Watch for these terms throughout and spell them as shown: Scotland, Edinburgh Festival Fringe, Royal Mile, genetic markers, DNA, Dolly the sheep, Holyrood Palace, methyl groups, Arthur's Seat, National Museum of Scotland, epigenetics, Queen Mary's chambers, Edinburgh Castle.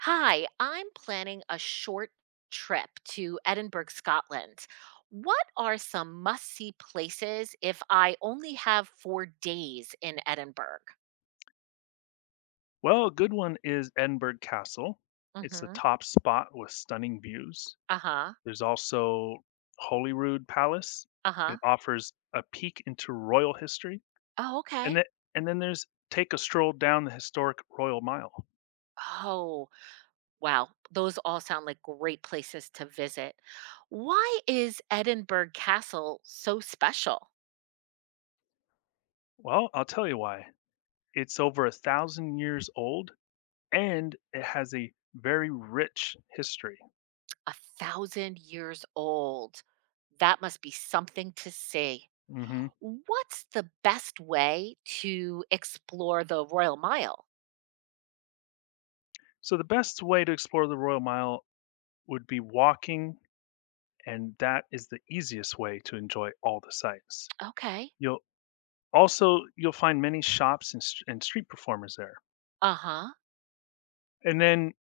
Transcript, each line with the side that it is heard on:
right: Hi, I'm planning a short trip to Edinburgh, Scotland. What are some must see places if I only have four days in Edinburgh?
left: Well, a good one is Edinburgh Castle. It's a
right: Hmm.
left: top spot with stunning views.
right: Uh huh.
left: There's also Holyrood Palace.
right: Uh huh.
left: It offers a peek into royal history.
right: Oh,
left: And
right: okay.
left: then and then there's Take a Stroll Down the Historic Royal Mile.
right: Oh, wow. Those all sound like great places to visit. Why is Edinburgh Castle so special?
left: Well, I'll tell you why. It's over a thousand years old and it has a very rich history.
right: A thousand years old. That must be something to see.
left: hmm
right: What's the best way to explore the Royal Mile?
left: So the best way to explore the Royal Mile would be walking, and that is the easiest way to enjoy all the sights.
right: Okay.
left: You'll you'll find many shops and and street performers there.
right: Uh-huh.
left: And then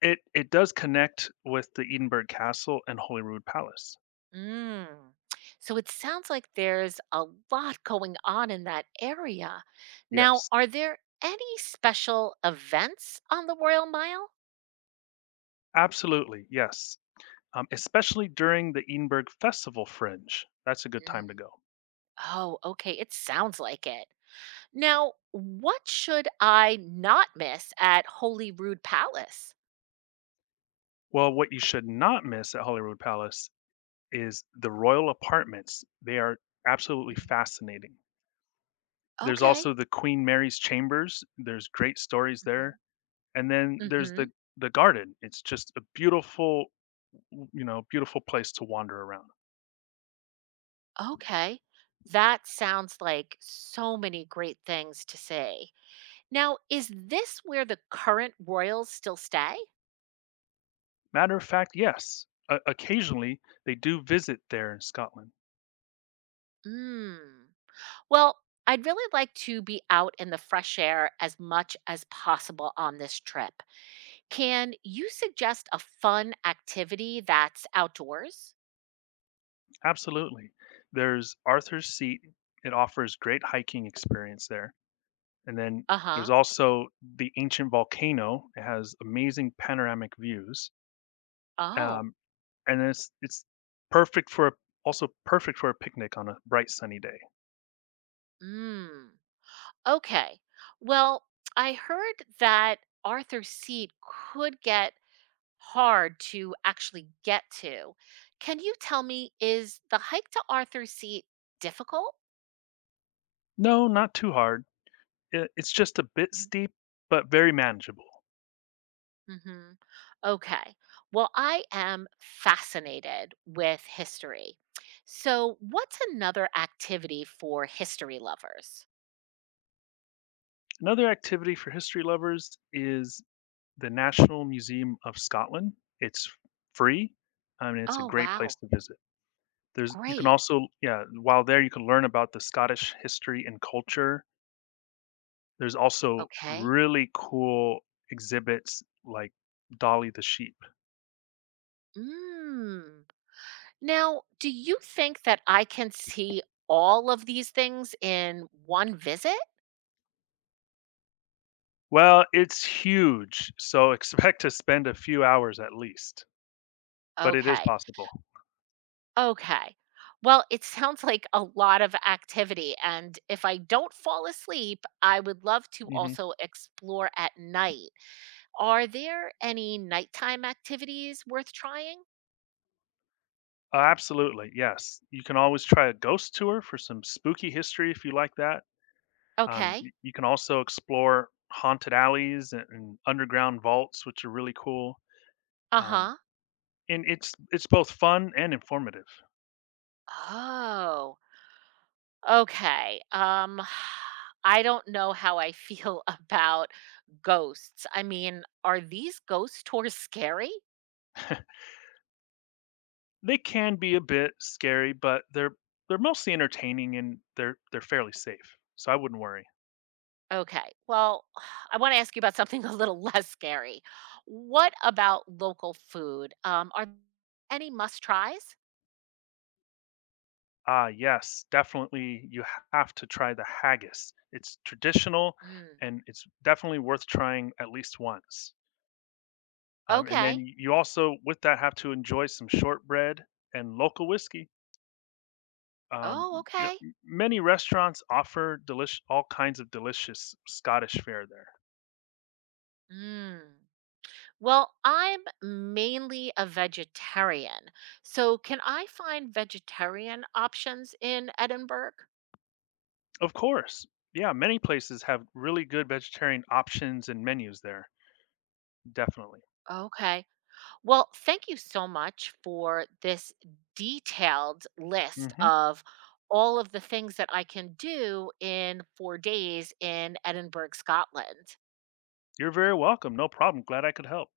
left: it does connect with the Edinburgh Castle and Holyrood Palace.
right: Mm. So it sounds like there's a lot going on in that area. Now,
left: Yes.
right: are there any special events on the Royal Mile?
left: Absolutely. Yes. Especially during the Edinburgh Festival Fringe. That's a good time to
right: Mm.
left: go.
right: Oh, okay. It sounds like it. Now, what should I not miss at Holyrood Palace?
left: Well, what you should not miss at Holyrood Palace is the royal apartments. They are absolutely
right: Mhm.
left: fascinating. There's
right: Okay.
left: also the Queen Mary's chambers. There's great stories
right: Hmm.
left: there. And then there's
right: Mm-hmm.
left: the garden. It's just a beautiful beautiful place to wander around.
right: Okay. That sounds like so many great things to say. Now, is this where the current royals still stay?
left: Matter of fact, yes. Occasionally, they do visit there in Scotland.
right: Mm. Well, I'd really like to be out in the fresh air as much as possible on this trip. Can you suggest a fun activity that's outdoors?
left: Absolutely. There's Arthur's Seat. It offers great hiking experience there. And then
right: Uh
left: there's
right: huh.
left: also the ancient volcano. It has amazing panoramic views.
right: Oh.
left: Um, And it's perfect for a perfect for a picnic on a bright, sunny day.
right: Mm. Okay. Well, I heard that Arthur's Seat could get hard to actually get to. Can you tell me, is the hike to Arthur's Seat difficult?
left: No, not too hard. I It's just a bit steep, but very manageable.
right: Mm-hmm. Okay. Well, I am fascinated with history. So, what's another activity for history lovers?
left: Another activity for history lovers is the National Museum of Scotland. It's free, and it's a
right: Oh,
left: great place
right: wow.
left: to visit. There's you can
right: Great.
left: also yeah, while there, you can learn about the Scottish history and culture. There's also
right: Okay.
left: really cool exhibits like Dolly the sheep.
right: Mm. Now, do you think that I can see all of these things in one visit?
left: Well, it's huge, so expect to spend a few hours at least, but it is
right: Okay.
left: possible.
right: Okay. Well, it sounds like a lot of activity. And if I don't fall asleep, I would love to
left: Mhm.
right: also explore at night. Are there any nighttime activities worth trying?
left: Absolutely, yes. You can always try a ghost tour for some spooky history if you like that.
right: Okay.
left: Y You can also explore haunted alleys and underground vaults, which are really cool.
right: Uh
left: Um
right: huh.
left: and it's both fun and informative.
right: Oh, okay. I don't know how I feel about ghosts. I mean, are these ghost tours scary?
left: They can be a bit scary, but they're mostly entertaining and they're fairly safe. So I wouldn't worry.
right: Okay. Well, I want to ask you about something a little less scary. What about local food? Are any must tries?
left: Ah, yes, definitely you have to try the haggis. It's traditional
right: Mm.
left: and it's definitely worth trying at least once. And then
right: Okay.
left: you also with that have to enjoy some shortbread and local whiskey. Um,
right: Oh, okay.
left: Many restaurants offer delish all kinds of delicious Scottish fare there.
right: Mm. Well, I'm mainly a vegetarian. So, can I find vegetarian options in Edinburgh?
left: Of course. Yeah, many places have really good vegetarian options and menus there. Definitely.
right: Okay. Well, thank you so much for this detailed list
left: hmm
right: of all of the things that I can do in 4 days in Edinburgh, Scotland.
left: You're very welcome. No problem. Glad I could help.